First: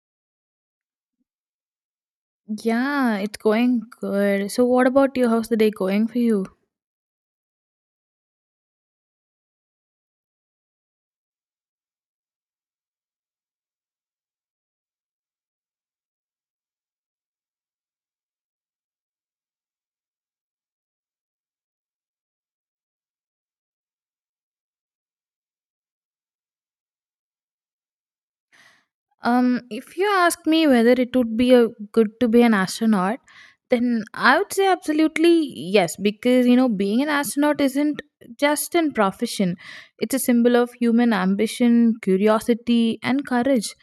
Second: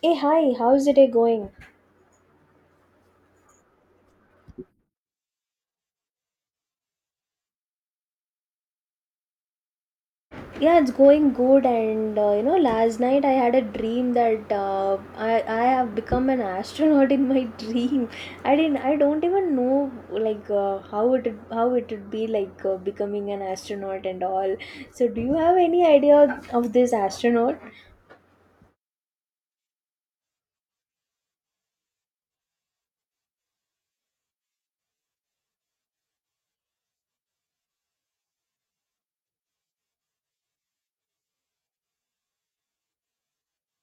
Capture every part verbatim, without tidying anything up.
Hey, hi, how's the day going? Yeah, it's going good. So what about your how's the day going for you? Yeah, it's going good. And uh, you know, last night I had a dream that uh, I I have become an astronaut in my dream. I didn't. I don't even know like uh, how it how it would be like uh, becoming an astronaut and all. So, do you have any idea of this astronaut? Um, if you ask me whether it would be a, good to be an astronaut, then I would say absolutely yes, because you know, being an astronaut isn't just an profession, it's a symbol of human ambition, curiosity, and courage.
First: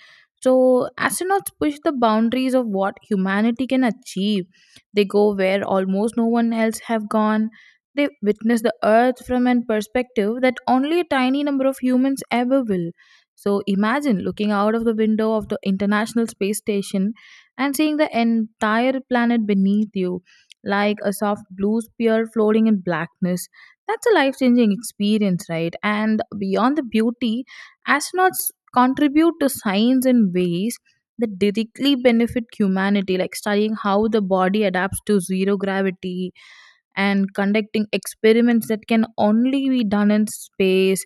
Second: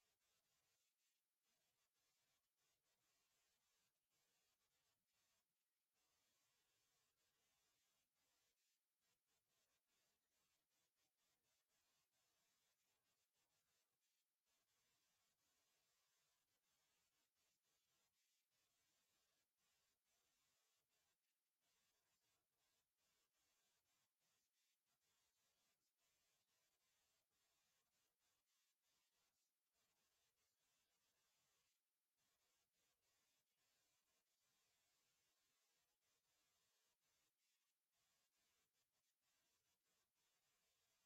So, astronauts push the boundaries of what humanity can achieve. They go where almost no one else have gone. They witness the Earth from an perspective that only a tiny number of humans ever will. So imagine looking out of the window of the International Space Station and seeing the entire planet beneath you, like a soft blue sphere floating in blackness. That's a life changing experience, right? And beyond the beauty, astronauts contribute to science in ways that directly benefit humanity, like studying how the body adapts to zero gravity and conducting experiments that can only be done in space,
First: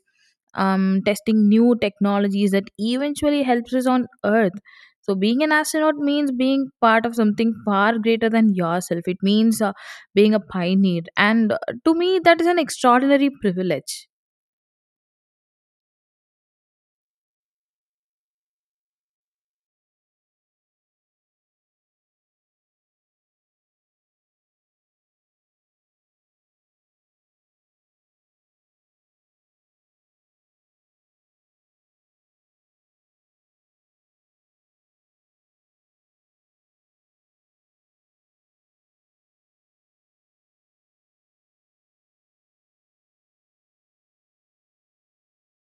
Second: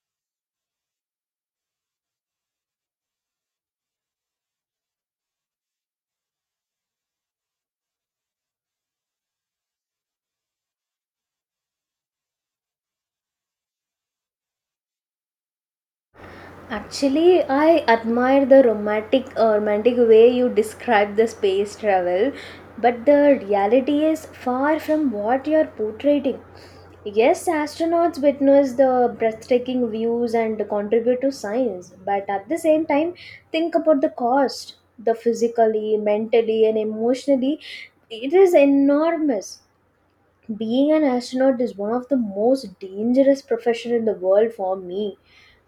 um, testing new technologies that eventually helps us on earth. So being an astronaut means being part of something far greater than yourself. It means, uh, being a pioneer, and, uh, to me, that is an extraordinary privilege. Actually, I admire the romantic uh, romantic way you describe the space travel, but the reality is far from what you're portraying. Yes, astronauts witness the breathtaking views and contribute to science, but at the same time, think about the cost, the physically, mentally, and emotionally, it is enormous. Being an astronaut is one of the most dangerous profession in the world for me,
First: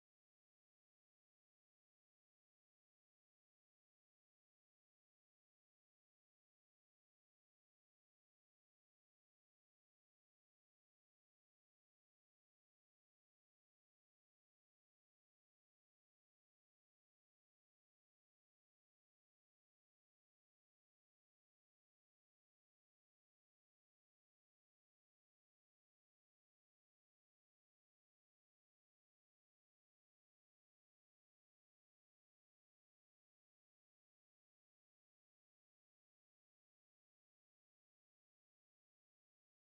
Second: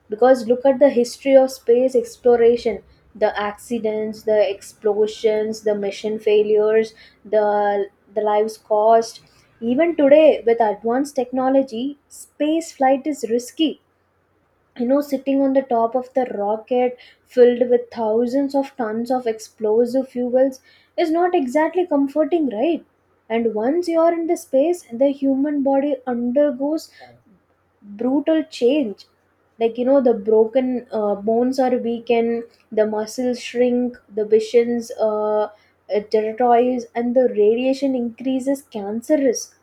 because look at the history of space exploration: the accidents, the explosions, the mission failures, the the lives cost. Even today, with advanced technology, space flight is risky. You know, sitting on the top of the rocket filled with thousands of tons of explosive fuels is not exactly comforting, right? And once you are in the space, the human body undergoes brutal change. Like, you know, the broken uh, bones are weakened, the muscles shrink, the visions uh, uh, territories, and the radiation increases cancer risk,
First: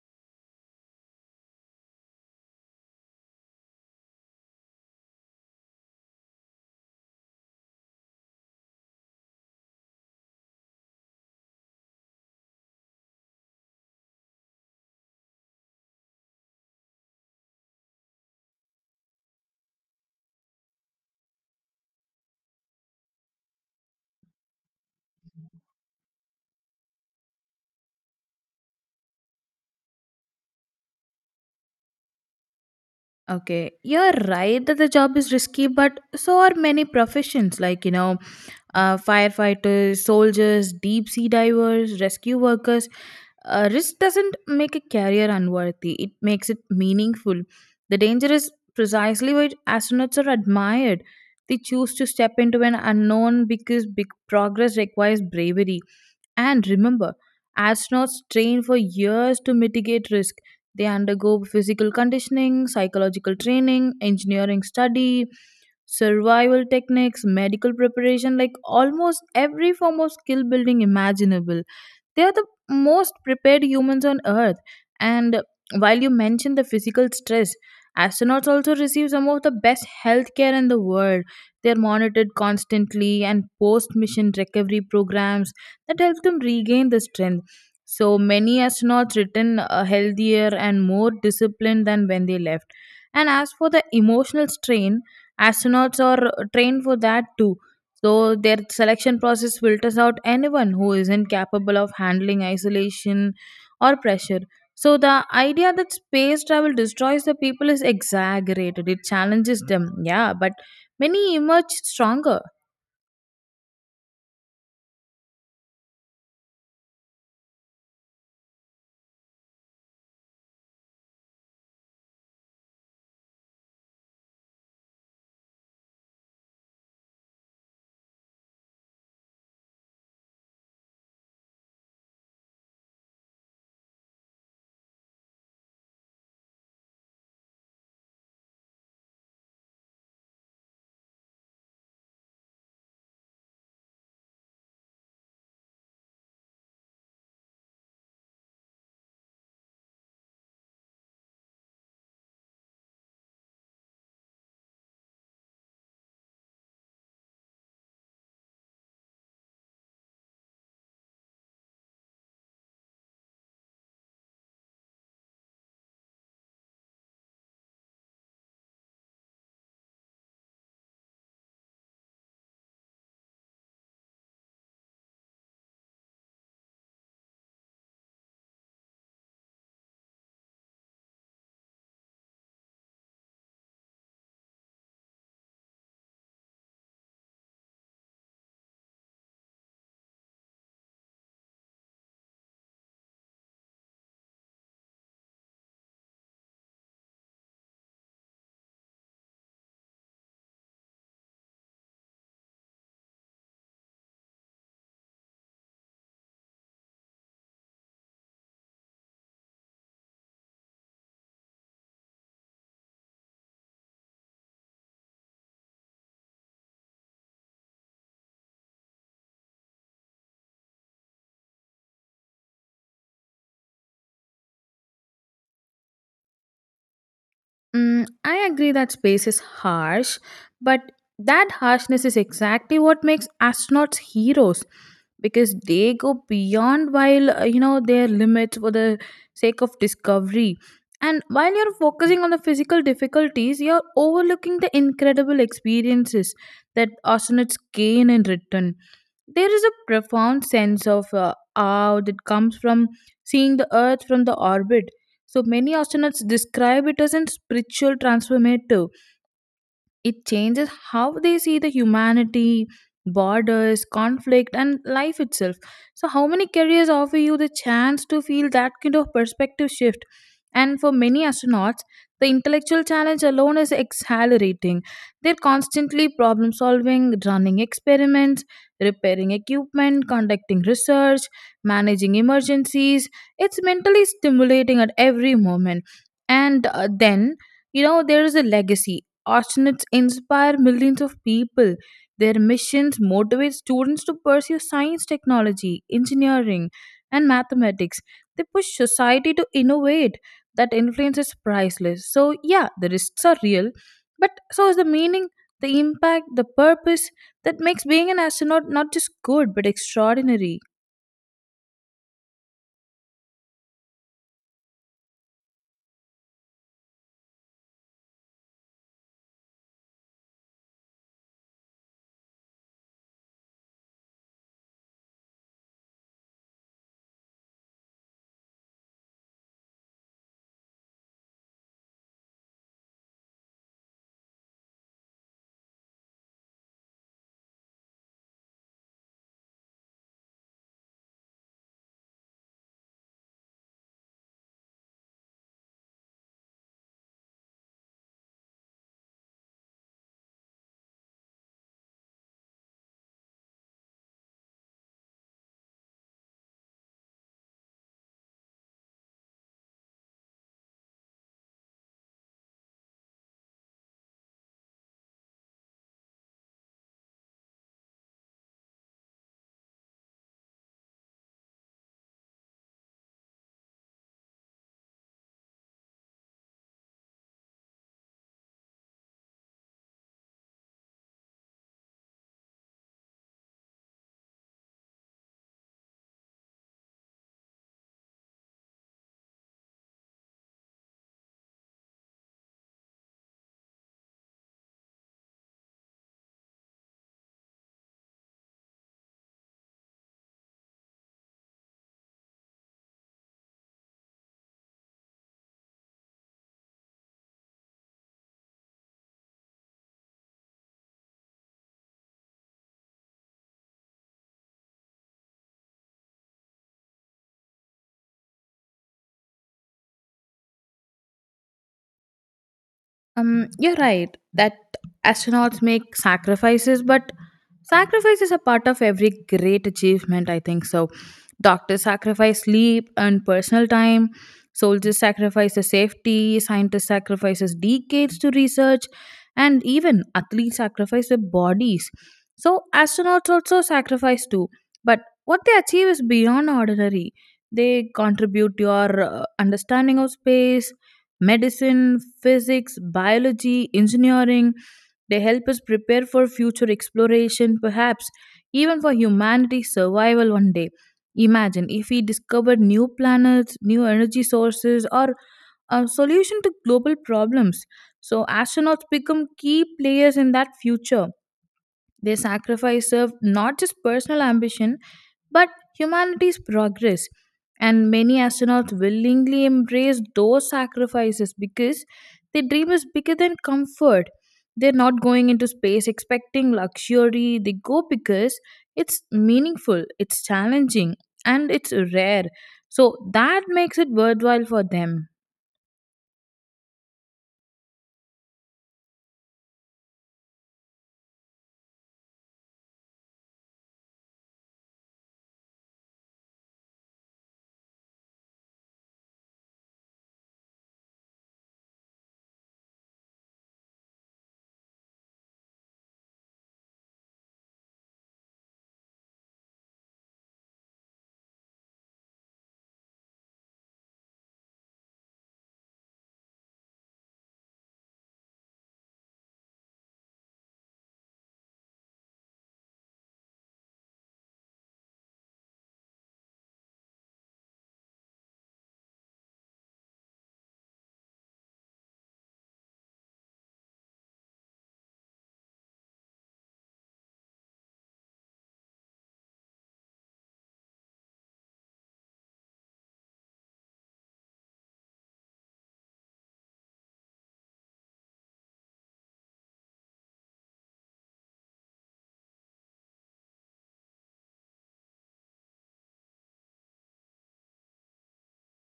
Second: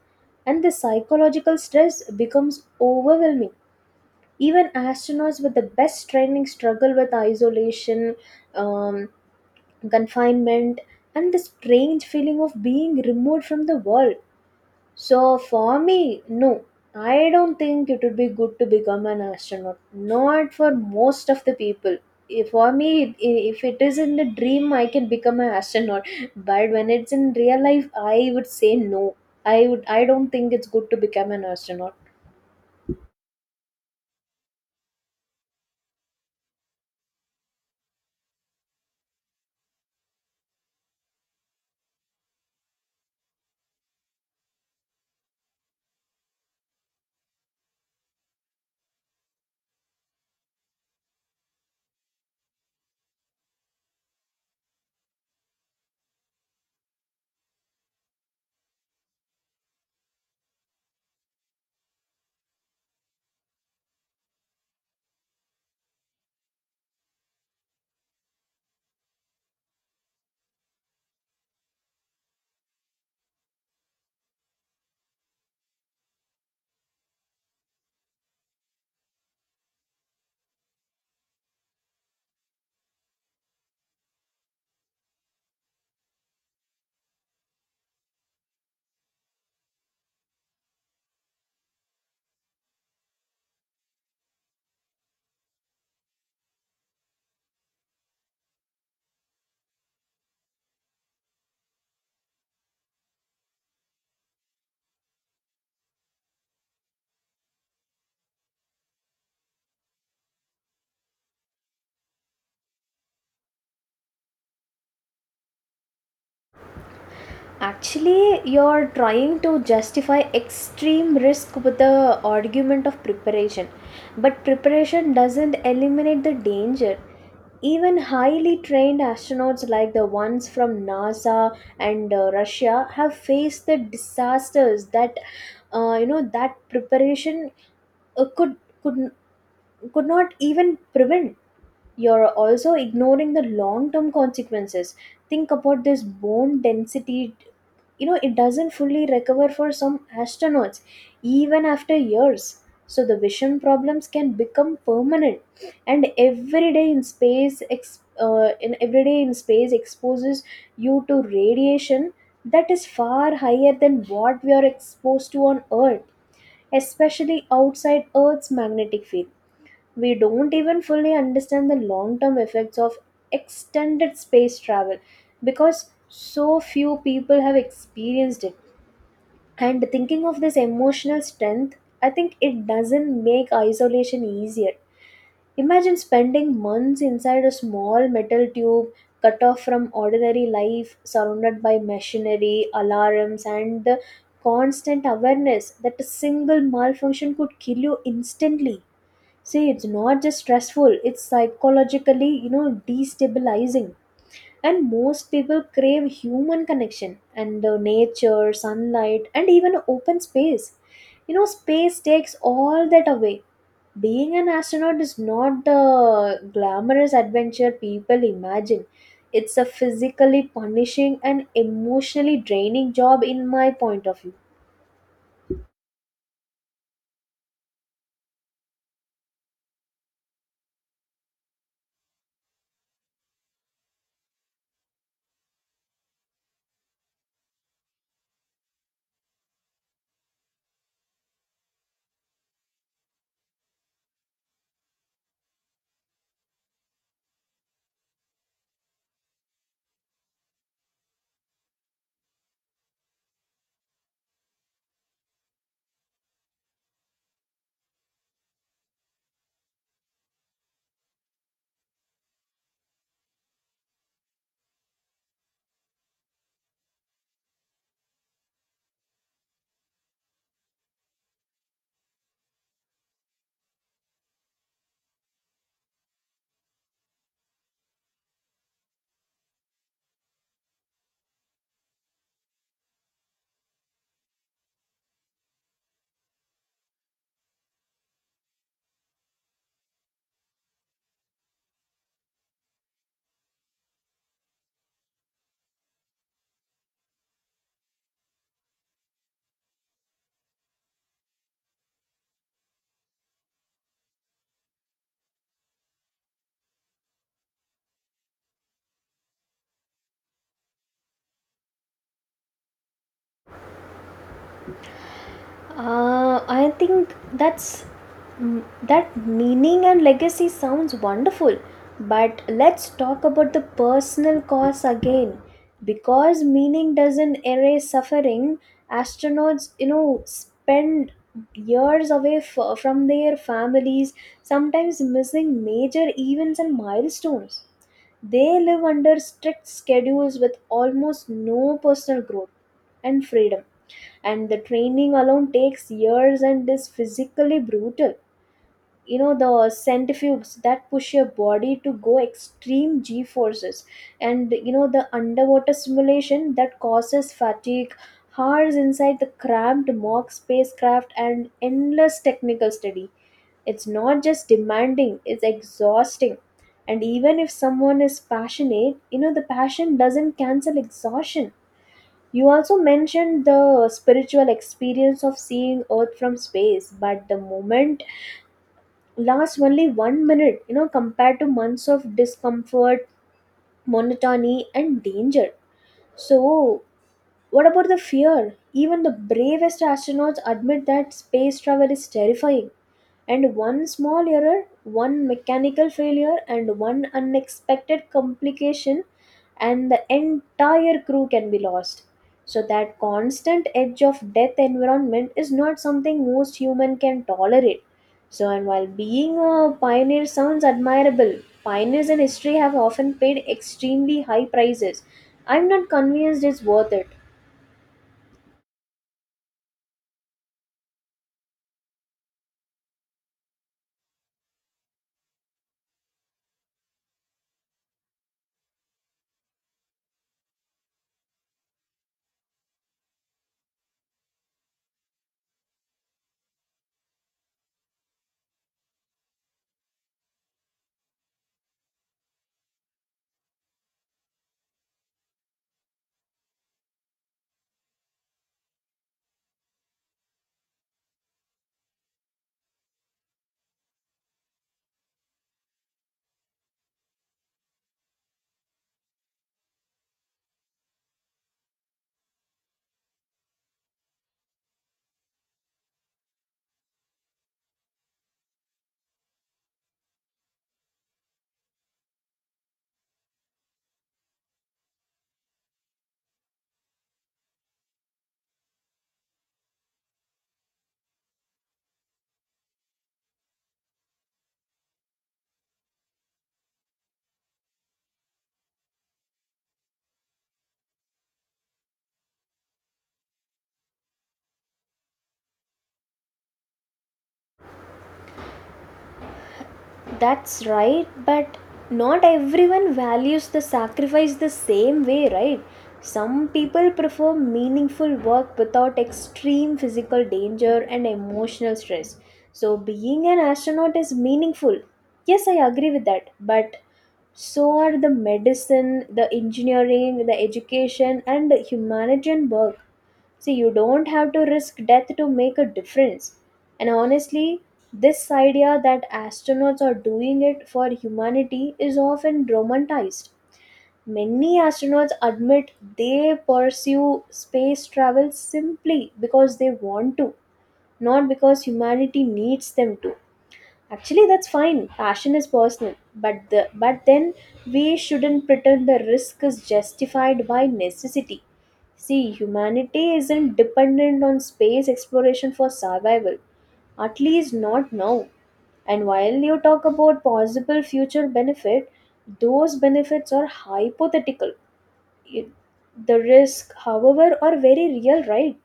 and the psychological stress becomes overwhelming. Even astronauts with the best training struggle with isolation, um, confinement, and the strange feeling of being removed from the world. So for me, no, I don't think it would be good to become an astronaut, not for most of the people. If- for me, i- if it is in the dream, I can become an astronaut, but when it's in real life, I would say no. i would I don't think it's good to become an astronaut. Okay, you're right that the job is risky, but so are many professions, like, you know uh, firefighters, soldiers, deep sea divers, rescue workers. A risk doesn't make a career unworthy, it makes it meaningful. The danger is precisely why astronauts are admired. They choose to step into an unknown because big progress requires bravery. And remember, astronauts train for years to mitigate risk. They undergo physical conditioning, psychological training, engineering study, survival techniques, medical preparation, like almost every form of skill building imaginable. They are the most prepared humans on Earth. And while you mentioned the physical stress, astronauts also receive some of the best healthcare in the world. They are monitored constantly, and post mission recovery programs that help them regain the strength. So many astronauts return uh, healthier and more disciplined than when they left. And as for the emotional strain, astronauts are trained for that too. So their selection process filters out anyone who isn't capable of handling isolation or pressure. So the idea that space travel destroys the people is exaggerated. It challenges them, yeah, but many emerge stronger. Actually, you're trying to justify extreme risk with the argument of preparation. But preparation doesn't eliminate the danger. Even highly trained astronauts like the ones from NASA and uh, Russia have faced the disasters that uh, you know that preparation uh, could could could not even prevent. You're also ignoring the long term consequences. Think about this: bone density, you know, it doesn't fully recover for some astronauts even after years. So the vision problems can become permanent, and every day in space ex- uh, in every day in space exposes you to radiation that is far higher than what we are exposed to on earth, especially outside earth's magnetic field. We don't even fully understand the long term effects of extended space travel because so few people have experienced it. And thinking of this emotional strength, I think it doesn't make isolation easier. Imagine spending months inside a small metal tube, cut off from ordinary life, surrounded by machinery, alarms, and the constant awareness that a single malfunction could kill you instantly. See, it's not just stressful, it's psychologically, you know, destabilizing. And most people crave human connection and uh, nature, sunlight, and even open space. You know, space takes all that away. Being an astronaut is not the glamorous adventure people imagine. It's a physically punishing and emotionally draining job, in my point of view. Mm, I agree that space is harsh, but that harshness is exactly what makes astronauts heroes, because they go beyond while, uh, you know their limits for the sake of discovery. And while you're focusing on the physical difficulties, you're overlooking the incredible experiences that astronauts gain in return. There is a profound sense of uh, awe that comes from seeing the Earth from the orbit. So many astronauts describe it as a spiritual transformative. It changes how they see the humanity, borders, conflict, and life itself. So, how many careers offer you the chance to feel that kind of perspective shift? And for many astronauts, the intellectual challenge alone is exhilarating. They're constantly problem solving, running experiments, repairing equipment, conducting research, managing emergencies. It's mentally stimulating at every moment. And, uh, then, you know, there is a legacy. Astronauts inspire millions of people. Their missions motivate students to pursue science, technology, engineering, and mathematics. They push society to innovate. That influence is priceless. So, yeah, the risks are real, but so is the meaning, the impact, the purpose that makes being an astronaut not just good but extraordinary. Uh, I think that's mm, That meaning and legacy sounds wonderful, but let's talk about the personal costs again. Because meaning doesn't erase suffering, astronauts, you know, spend years away f- from their families, sometimes missing major events and milestones. They live under strict schedules with almost no personal growth and freedom, and the training alone takes years and is physically brutal. You know, the centrifuges that push your body to go extreme g forces, and you know, the underwater simulation that causes fatigue, hours inside the cramped mock spacecraft and endless technical study. It's not just demanding, it's exhausting. And even if someone is passionate, you know, the passion doesn't cancel exhaustion. You also mentioned the spiritual experience of seeing earth from space, but the moment last only one minute, you know, compared to months of discomfort, monotony, and danger. So, what about the fear? Even the bravest astronauts admit that space travel is terrifying. And one small error, one mechanical failure, and one unexpected complication, and the entire crew can be lost. So, that constant edge of death environment is not something most human can tolerate. So, and while being a pioneer sounds admirable, pioneers in history have often paid extremely high prices. I'm not convinced it's worth it. Um, you're right that astronauts make sacrifices, but sacrifice is a part of every great achievement, I think so. Doctors sacrifice sleep and personal time, soldiers sacrifice their safety, scientists sacrifices decades to research, and even athletes sacrifice their bodies. So astronauts also sacrifice too, but what they achieve is beyond ordinary. They contribute to your uh, understanding of space, medicine, physics, biology, engineering. They help us prepare for future exploration, perhaps even for humanity's survival one day. Imagine if we discovered new planets, new energy sources, or a solution to global problems. So, astronauts become key players in that future. They sacrifice of not just personal ambition but humanity's progress. And many astronauts willingly embrace those sacrifices because their dream is bigger than comfort. They're not going into space expecting luxury. They go because it's meaningful, it's challenging, and it's rare. So that makes it worthwhile for them. That's right, but not everyone values the sacrifice the same way, right? Some people prefer meaningful work without extreme physical danger and emotional stress. So, being an astronaut is meaningful. Yes, I agree with that, but so are the medicine, the engineering, the education, and the humanitarian work. See, you don't have to risk death to make a difference. And honestly, this idea that astronauts are doing it for humanity is often romanticized. Many astronauts admit they pursue space travel simply because they want to, not because humanity needs them to. Actually, that's fine. Passion is personal, but the but then we shouldn't pretend the risk is justified by necessity. See, humanity isn't dependent on space exploration for survival, at least not now. And while you talk about possible future benefit, those benefits are hypothetical. You- The risk, however, are very real, right?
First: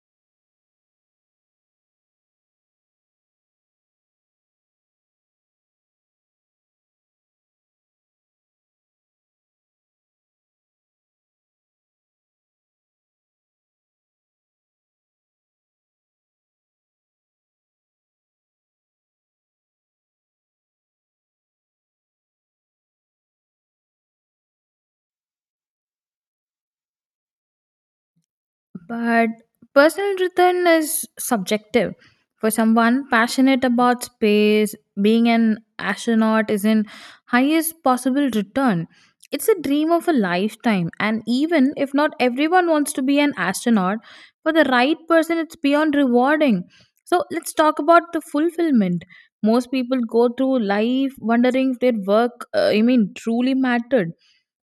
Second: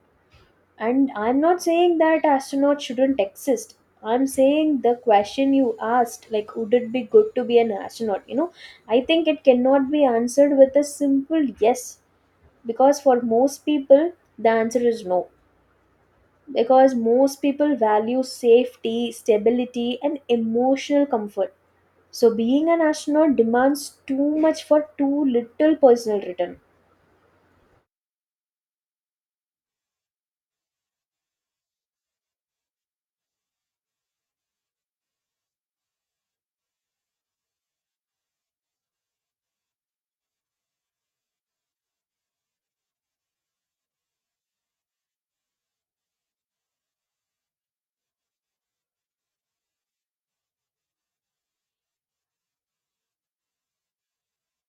And I'm not saying that astronauts shouldn't exist. I'm saying the question you asked, like, would it be good to be an astronaut? You know, I think it cannot be answered with a simple yes, because for most people, the answer is no. Because most people value safety, stability, and emotional comfort. So being an astronaut demands too much for too little personal return. But personal return is subjective. For someone passionate about space, being an astronaut is in highest possible return. It's a dream of a lifetime, and even if not everyone wants to be an astronaut, for the right person, it's beyond rewarding. So let's talk about the fulfillment. Most people go through life wondering if their work, uh, I mean, truly mattered.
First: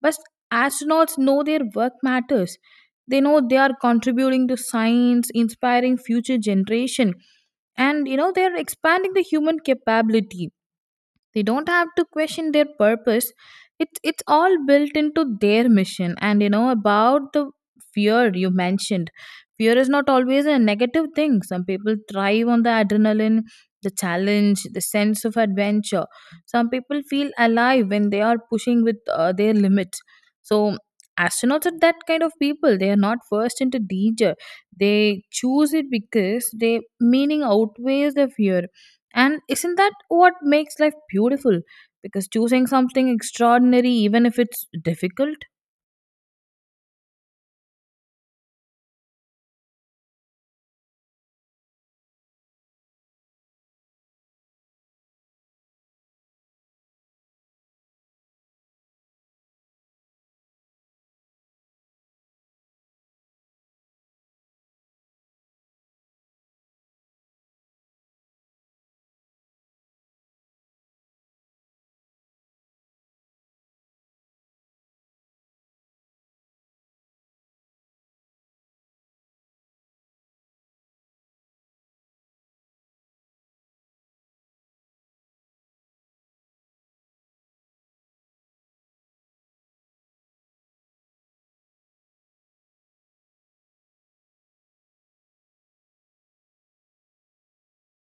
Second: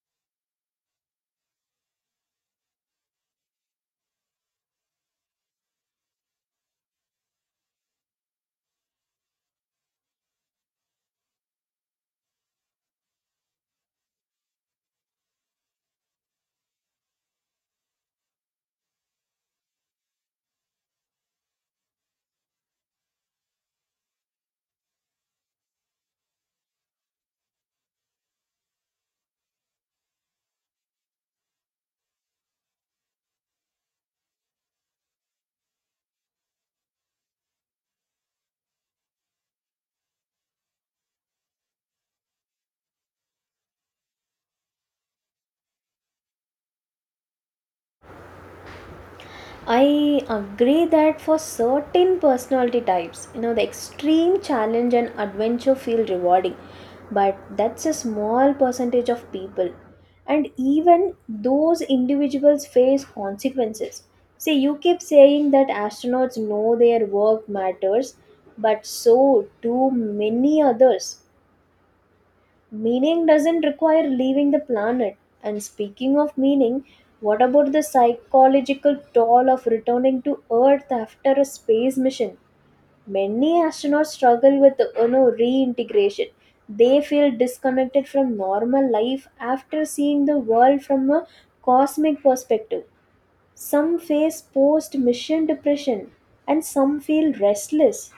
But astronauts know their work matters. They know they are contributing to science, inspiring future generation, and, you know, they are expanding the human capability. They don't have to question their purpose. It's it's all built into their mission. And you know about the fear you mentioned. Fear is not always a negative thing. Some people thrive on the adrenaline, the challenge, the sense of adventure. Some people feel alive when they are pushing with, uh, their limits. So astronauts are that kind of people. They are not forced into danger. They choose it because their meaning outweighs the fear. And isn't that what makes life beautiful? Because choosing something extraordinary, even if it's difficult. I agree that for certain personality types, you know, the extreme challenge and adventure feel rewarding, but that's a small percentage of people. And even those individuals face consequences. See, you keep saying that astronauts know their work matters, but so do many others. Meaning doesn't require leaving the planet. And speaking of meaning, what about the psychological toll of returning to Earth after a space mission? Many astronauts struggle with, you know, reintegration. They feel disconnected from normal life after seeing the world from a cosmic perspective. Some face post mission depression, and some feel restless,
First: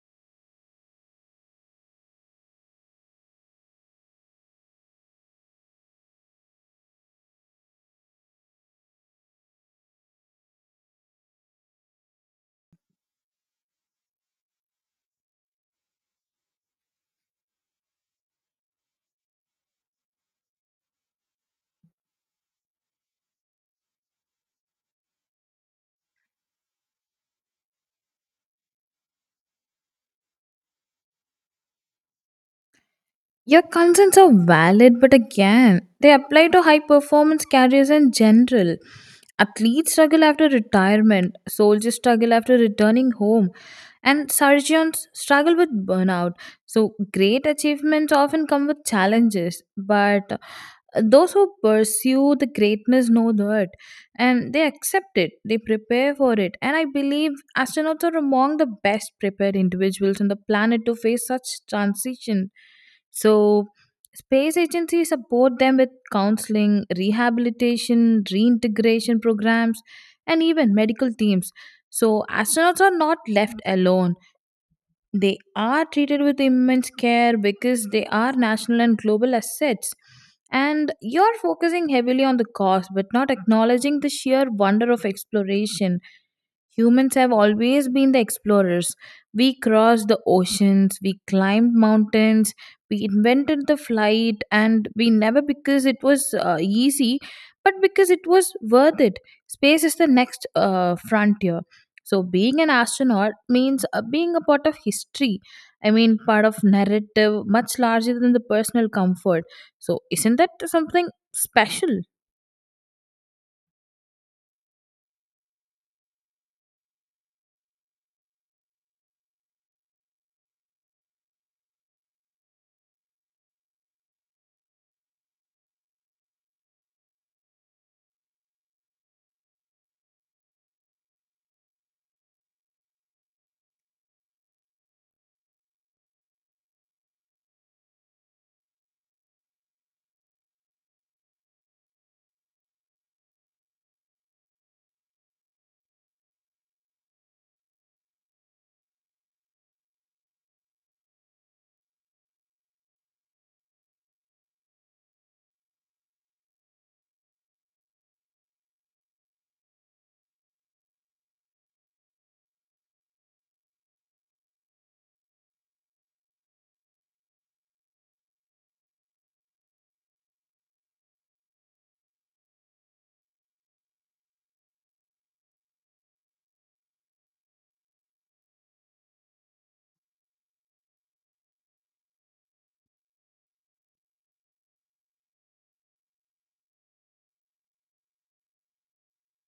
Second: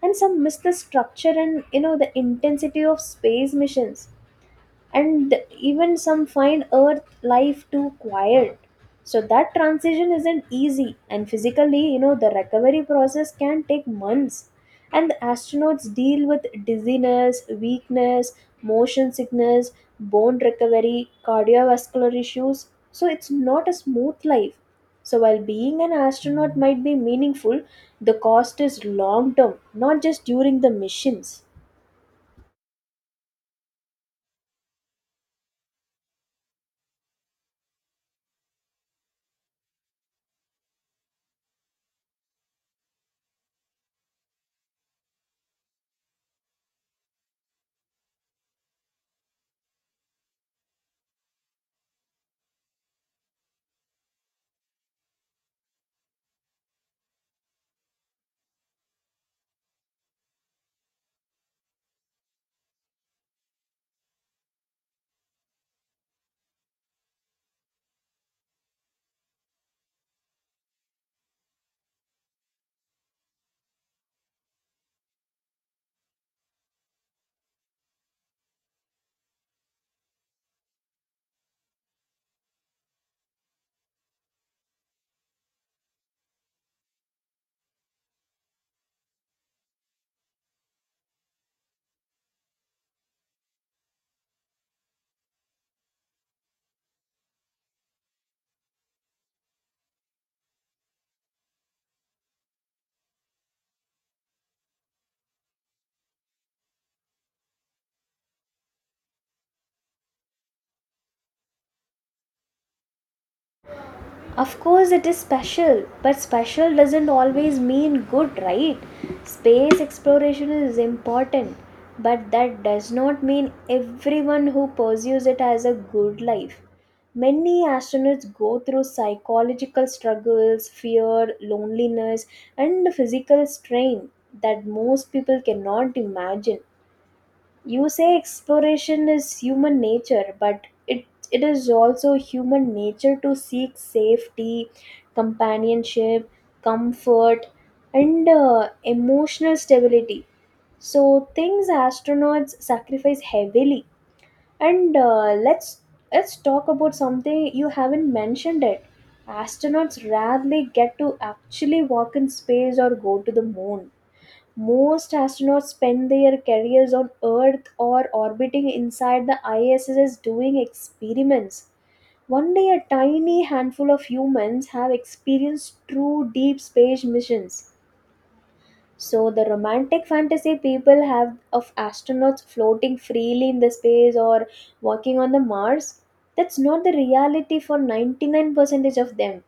and some miss the structure and, you know, the intensity of space missions, and even some find earth life too quiet. So that transition isn't easy, and physically, you know, the recovery process can take months, and the astronauts deal with dizziness, weakness, motion sickness, bone recovery, cardiovascular issues. So it's not a smooth life. So while being an astronaut might be meaningful, the cost is long term, not just during the missions. Your concerns are valid, but again, they apply to high performance careers in general. Athletes struggle after retirement, soldiers struggle after returning home, and surgeons struggle with burnout. So, great achievements often come with challenges, but, Uh, those who pursue the greatness know that. And they accept it. They prepare for it. And I believe astronauts are among the best prepared individuals on the planet to face such transition. So space agencies support them with counseling, rehabilitation, reintegration programs, and even medical teams. So astronauts are not left alone. They are treated with immense care because they are national and global assets. And you're focusing heavily on the cost but not acknowledging the sheer wonder of exploration. Humans have always been the explorers. We crossed the oceans, we climbed mountains, we invented the flight, and we never because it was, uh, easy, but because it was worth it. Space is the next uh, frontier. So, being an astronaut means uh, being a part of history. I mean, part of narrative much larger than the personal comfort. So, isn't that something special? Of course, it is special, but special doesn't always mean good, right? Space exploration is important, but that does not mean everyone who pursues it has a good life. Many astronauts go through psychological struggles, fear, loneliness, and physical strain that most people cannot imagine. You say exploration is human nature, but it it is also human nature to seek safety, companionship, comfort, and uh, emotional stability. So things astronauts sacrifice heavily. And uh, let's let's talk about something you haven't mentioned it. Astronauts rarely get to actually walk in space or go to the moon. Most astronauts spend their careers on Earth or orbiting inside the I S S doing experiments. One day, a tiny handful of humans have experienced true deep space missions. So the romantic fantasy people have of astronauts floating freely in the space or walking on the Mars, that's not the reality for ninety-nine percent of them.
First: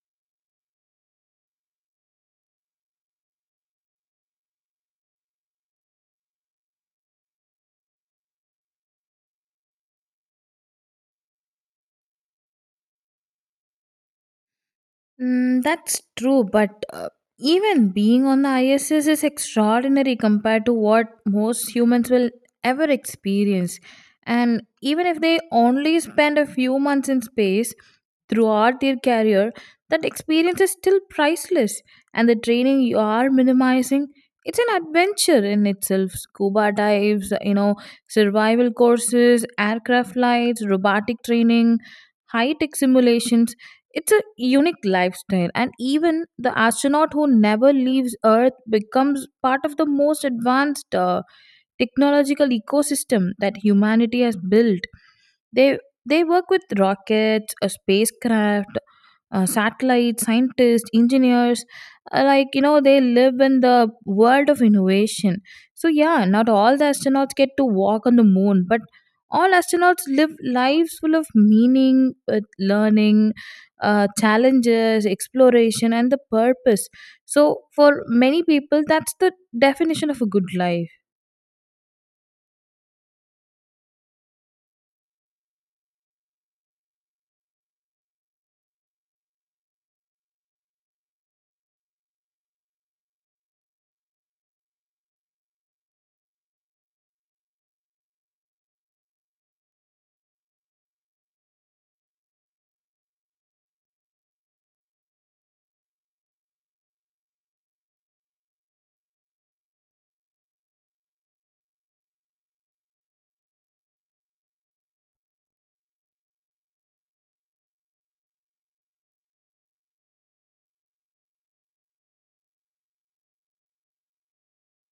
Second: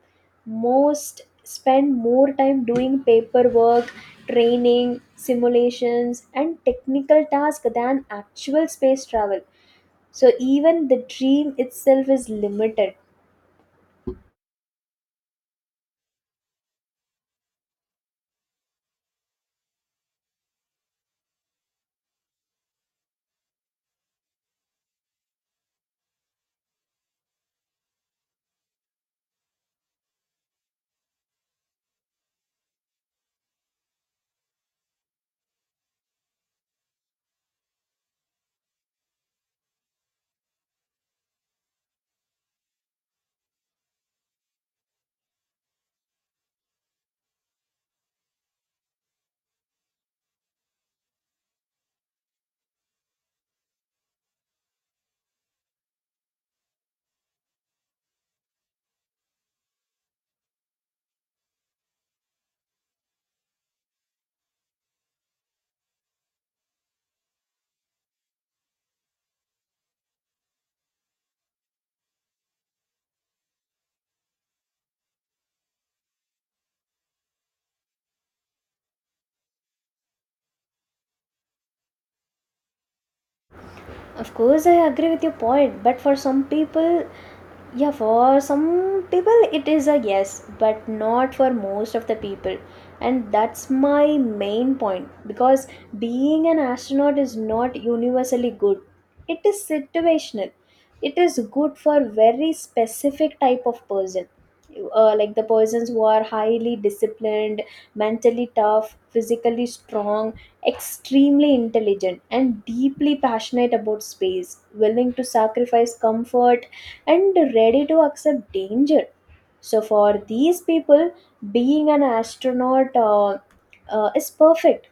Most spend more time doing paperwork, training, simulations and technical tasks than actual space travel. So even the dream itself is limited. Mm, that's true, but uh, even being on the I S S is extraordinary compared to what most humans will ever experience. And even if they only spend a few months in space throughout their career, that experience is still priceless. And the training you are minimizing, it's an adventure in itself. Scuba dives, you know, survival courses, aircraft flights, robotic training, high tech simulations. It's a unique lifestyle, and even the astronaut who never leaves Earth becomes part of the most advanced uh, technological ecosystem that humanity has built. They they work with rockets, a spacecraft, uh, satellites, scientists, engineers, uh, like, you know, they live in the world of innovation. So, yeah, not all the astronauts get to walk on the moon, but all astronauts live lives full of meaning, with learning, uh, challenges, exploration, and the purpose. So, for many people, that's the definition of a good life. Of course, I agree with your point, but for some people, yeah, for some people it is a yes, but not for most of the people. And that's my main point, because being an astronaut is not universally good. It is situational. It is good for very specific type of person. Uh, like the persons who are highly disciplined, mentally tough, physically strong, extremely intelligent, and deeply passionate about space, willing to sacrifice comfort and ready to accept danger. So, for these people, being an astronaut uh, uh, is perfect.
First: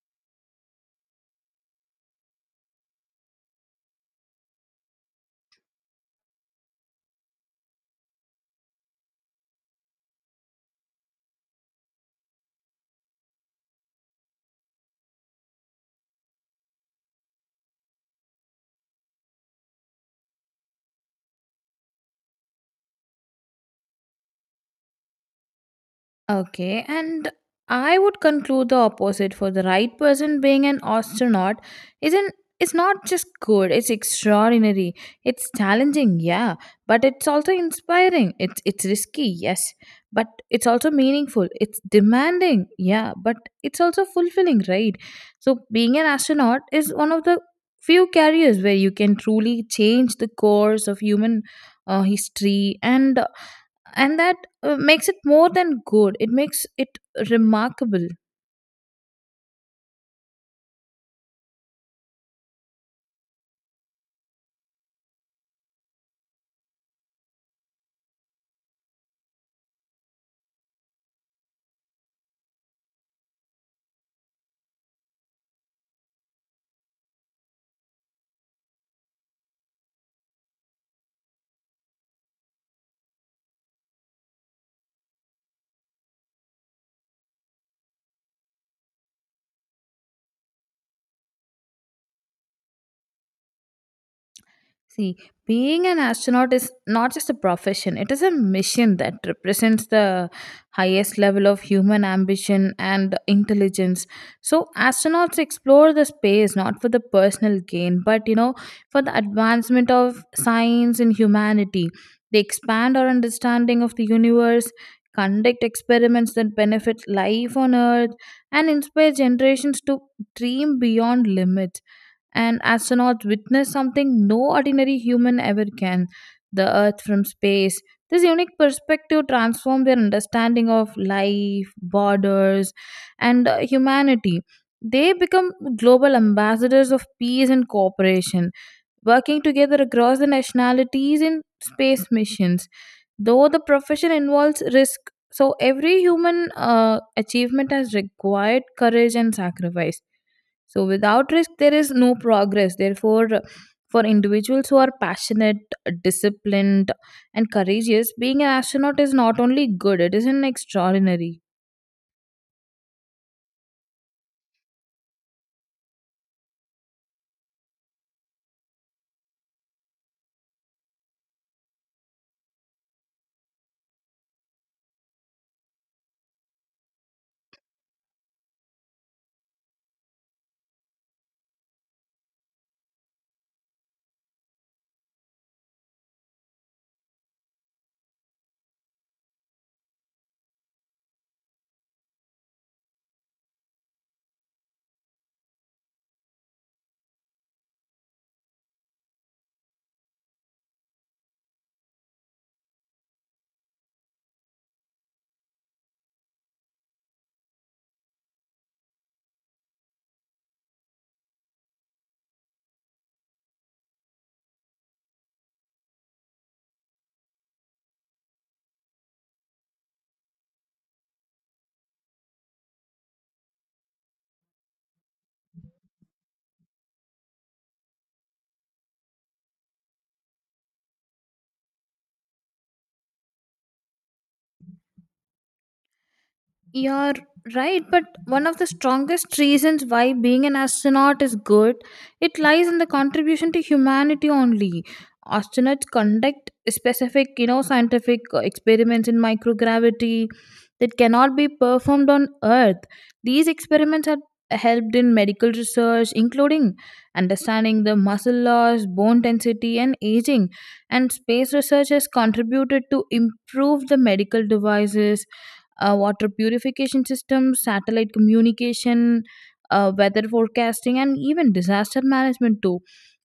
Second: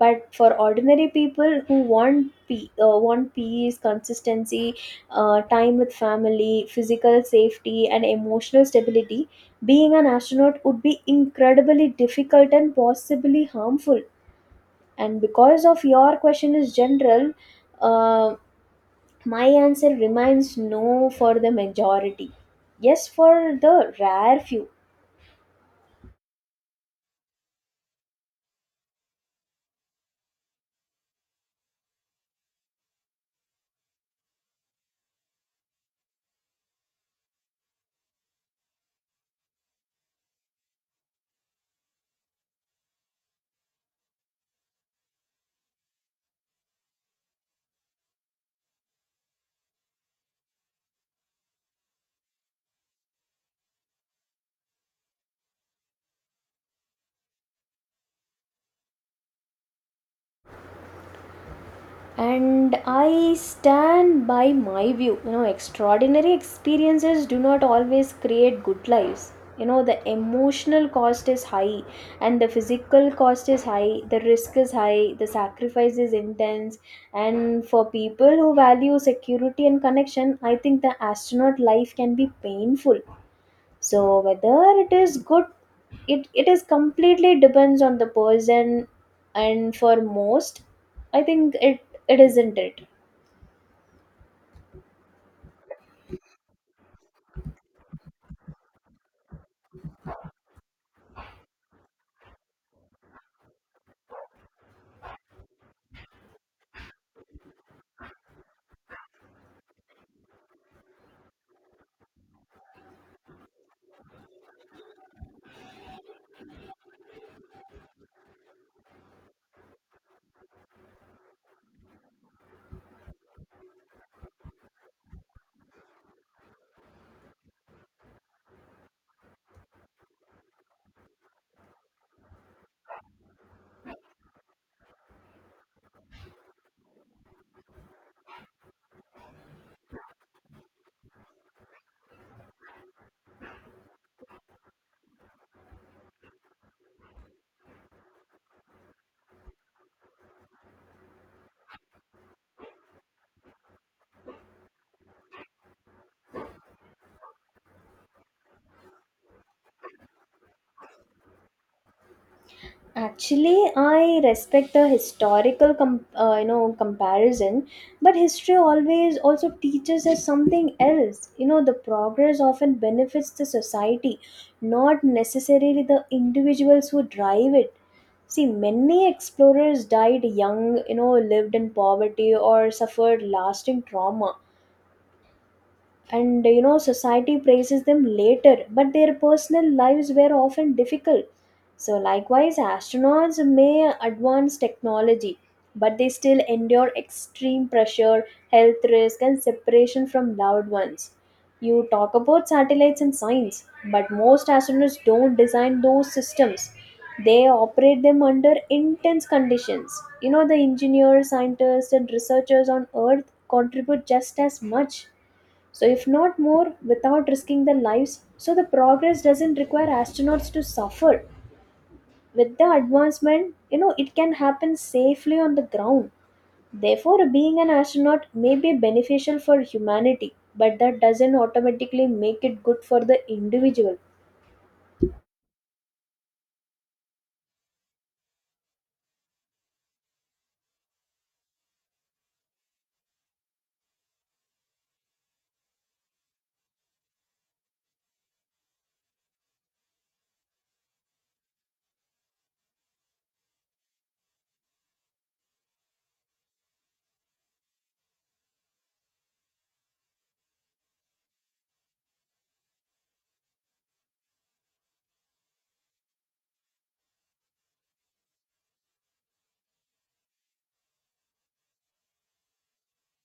But for ordinary people who want pe- uh, want peace, consistency, uh, time with family, physical safety, and emotional stability, being an astronaut would be incredibly difficult and possibly harmful. And because of your question is general, uh, my answer remains no for the majority, yes for the rare few. Okay, and I would conclude the opposite. For the right person, being an astronaut isn't it's not just good, it's extraordinary. It's challenging, yeah, but it's also inspiring. It's it's risky, yes, but it's also meaningful. It's demanding, yeah, but it's also fulfilling, right? So being an astronaut is one of the few careers where you can truly change the course of human uh, history, and and that, uh, makes it more than good. It makes it remarkable. And I stand by my view. You know, extraordinary experiences do not always create good lives. You know, the emotional cost is high and the physical cost is high, the risk is high, the sacrifice is intense. And for people who value security and connection, I think the astronaut life can be painful, so whether it is good it, it is completely depends on the person, and for most I think it it isn't it. See, being an astronaut is not just a profession, it is a mission that represents the highest level of human ambition and intelligence. So, astronauts explore the space not for the personal gain, but, you know, for the advancement of science and humanity. They expand our understanding of the universe, conduct experiments that benefit life on Earth, and inspire generations to dream beyond limits. And astronauts witness something no ordinary human ever can: the earth from space. This unique perspective transformed their understanding of life, borders, and, uh, humanity. They become global ambassadors of peace and cooperation, working together across the nationalities in space missions. Though the profession involves risk, so every human uh, achievement has required courage and sacrifice. So without risk, there is no progress. Therefore, for individuals who are passionate, disciplined, and courageous, being an astronaut is not only good, it is an extraordinary. Actually, I respect the historical com- uh, you know comparison, but history always also teaches us something else. You know, the progress often benefits the society, not necessarily the individuals who drive it. See, many explorers died young, you know, lived in poverty or suffered lasting trauma, and you know society praises them later, but their personal lives were often difficult. So likewise, astronauts may advance technology, but they still endure extreme pressure, health risk, and separation from loved ones. You talk about satellites and science, but most astronauts don't design those systems. They operate them under intense conditions. You know, the engineers, scientists, and researchers on earth contribute just as much, so, if not more, without risking their lives. So, the progress doesn't require astronauts to suffer. With the advancement, you know, it can happen safely on the ground. Therefore, being an astronaut may be beneficial for humanity, but that doesn't automatically make it good for the individual. You're right, but one of the strongest reasons why being an astronaut is good, it lies in the contribution to humanity only. Astronauts conduct specific, you know, scientific uh, experiments in microgravity that cannot be performed on Earth. These experiments have helped in medical research, including understanding the muscle loss, bone density, and aging. And space research has contributed to improve the medical devices, uh, water purification systems, satellite communication, uh, weather forecasting, and even disaster management too.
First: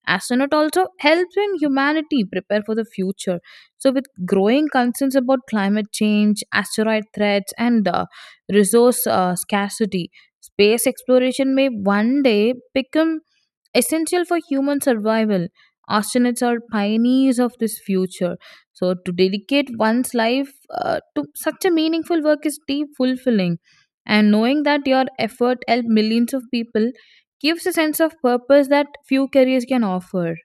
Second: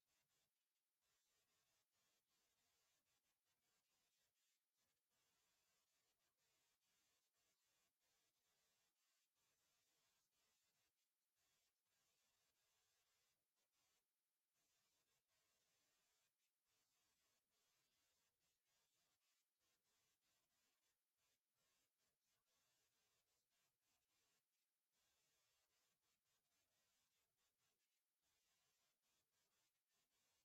Astronaut also helps in humanity prepare for the future. So, with growing concerns about climate change, asteroid threats, and uh, resource uh, scarcity, space exploration may one day become essential for human survival. Astronauts are pioneers of this future. So, to dedicate one's life uh, to such a meaningful work is deep fulfilling. And knowing that your effort helped millions of people gives a sense of purpose that few careers can offer.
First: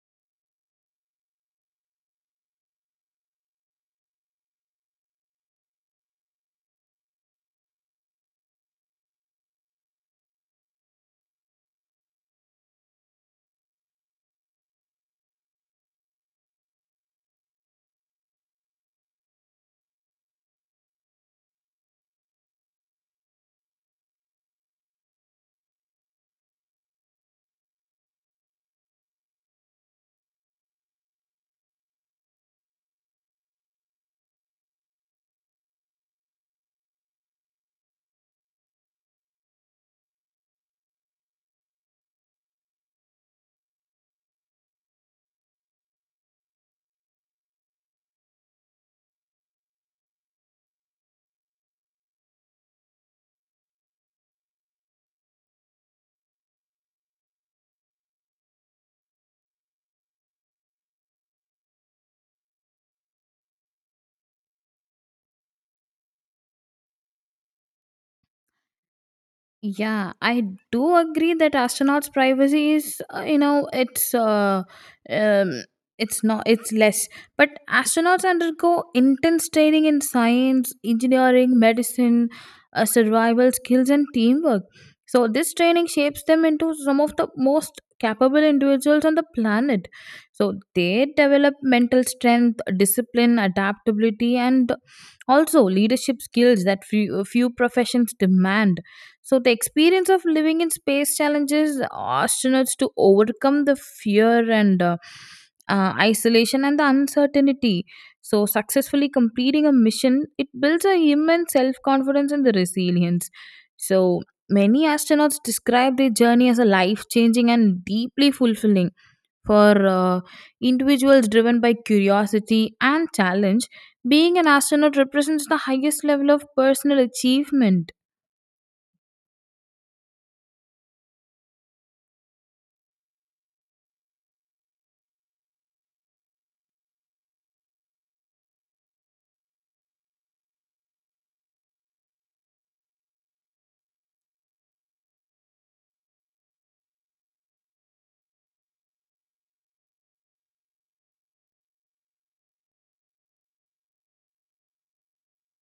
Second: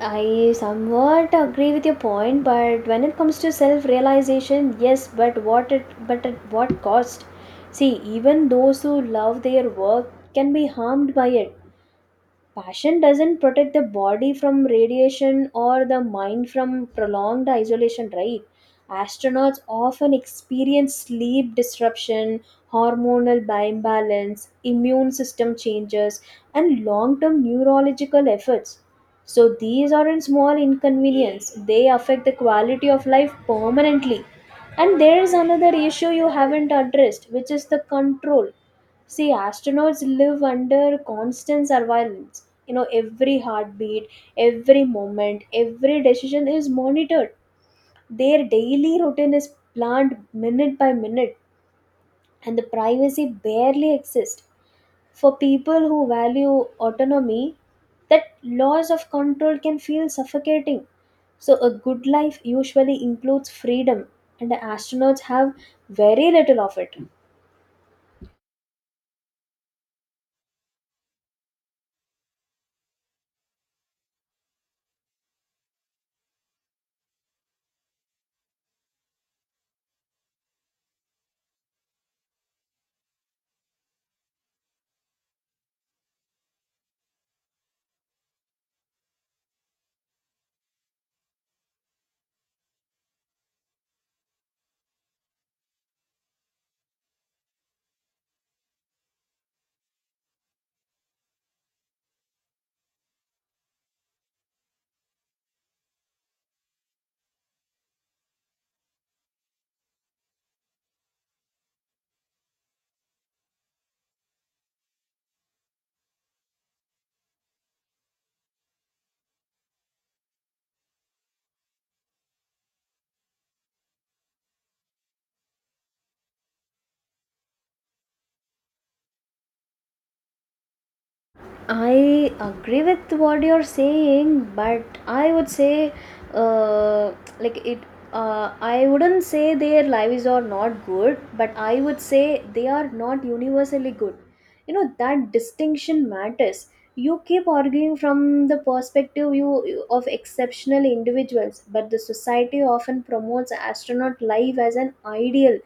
I somewhat agree with your point, but when it comes to self-realization, yes, but what it but at what cost? See, even those who love their work can be harmed by it. Passion doesn't protect the body from radiation or the mind from prolonged isolation, right? Astronauts often experience sleep disruption, hormonal bi- imbalance, immune system changes, and long term neurological efforts. So these aren't small inconvenience, they affect the quality of life permanently. And there is another issue you haven't addressed, which is the control. See, astronauts live under constant surveillance. You know, every heartbeat, every moment, every decision is monitored. Their daily routine is planned minute by minute, and the privacy barely exists. For people who value autonomy, that loss of control can feel suffocating. So, a good life usually includes freedom, and astronauts have very little of it. Yeah, I do agree that astronauts' privacy is, uh, you know, it's uh, um, it's not, it's less. But astronauts undergo intense training in science, engineering, medicine, uh, survival skills, and teamwork. So this training shapes them into some of the most capable individuals on the planet. So they develop mental strength, discipline, adaptability, and also leadership skills that few, few professions demand. So, the experience of living in space challenges astronauts to overcome the fear and, uh, uh, isolation and the uncertainty. So, successfully completing a mission, it builds a human self confidence and the resilience. So, many astronauts describe their journey as a life changing and deeply fulfilling for uh, individuals driven by curiosity and challenge. Being an astronaut represents the highest level of personal achievement. I agree with what you're saying, but I would say, uh, like it. Uh, I wouldn't say their lives are not good, but I would say they are not universally good. You know that distinction matters. You keep arguing from the perspective you of exceptional individuals, but the society often promotes astronaut life as an ideal,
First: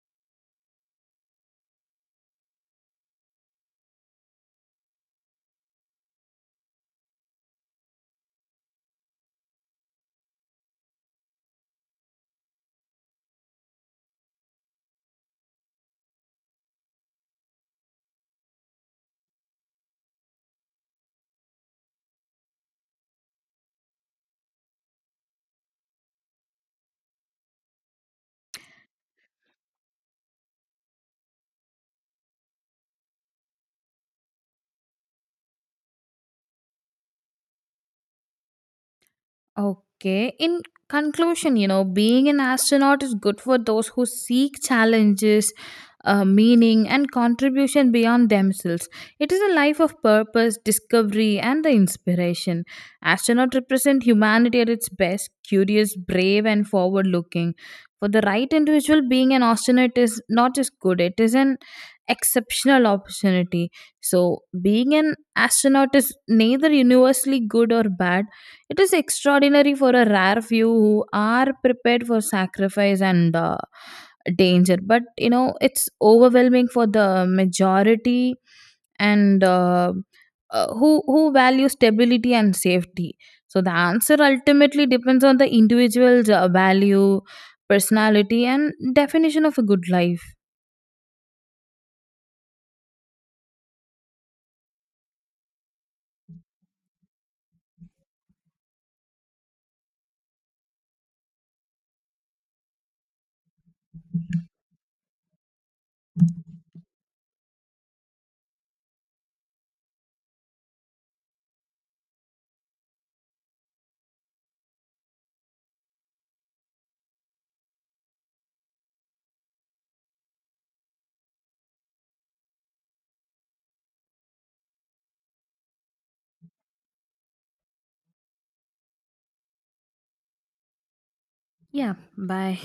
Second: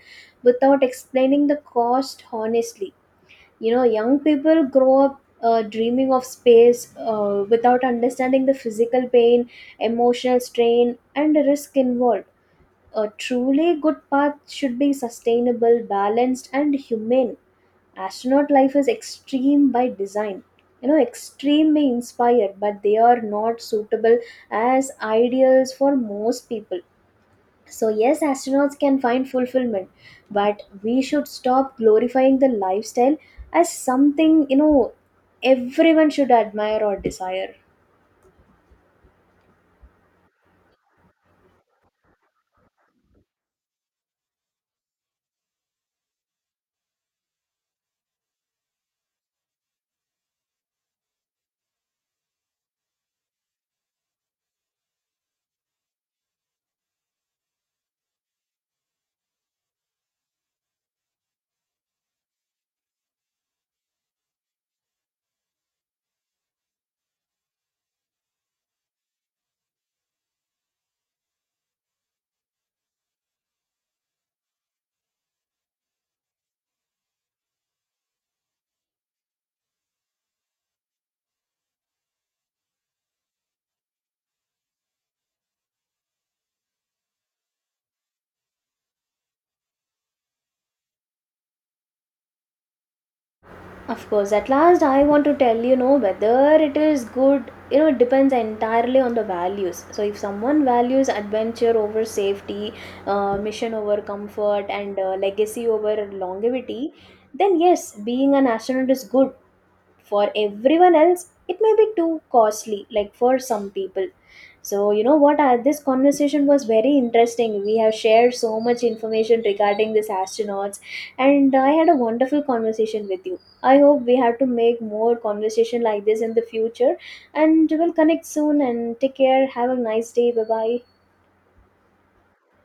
without explaining the cost honestly. You know, young people grow up uh, dreaming of space uh, without understanding the physical pain, emotional strain, and the risk involved. A truly good path should be sustainable, balanced, and humane. Astronaut life is extreme by design. You know, extreme may inspire, but they are not suitable as ideals for most people. So, yes, astronauts can find fulfillment, but we should stop glorifying the lifestyle as something, you know, everyone should admire or desire. Okay. In conclusion, you know, being an astronaut is good for those who seek challenges, uh, meaning, and contribution beyond themselves. It is a life of purpose, discovery, and the inspiration. Astronauts represent humanity at its best, curious, brave, and forward looking. For the right individual, being an astronaut is not just good, it is an exceptional opportunity. So, being an astronaut is neither universally good or bad. It is extraordinary for a rare few who are prepared for sacrifice and uh, danger, but, you know, it's overwhelming for the majority and, uh, uh, who who value stability and safety. So the answer ultimately depends on the individual's uh, value, personality, and definition of a good life. Of course, at last, I want to tell you know whether it is good, you know, it depends entirely on the values. So, if someone values adventure over safety, uh, mission over comfort, and uh, legacy over longevity, then yes, being an astronaut is good. For everyone else it may be too costly, like for some people. So you know what, uh, this conversation was very interesting. We have shared so much information regarding these astronauts, and I had a wonderful conversation with you. I hope we have to make more conversation like this in the future, and we'll connect soon. And take care, have a nice day. Bye bye. Yeah, bye.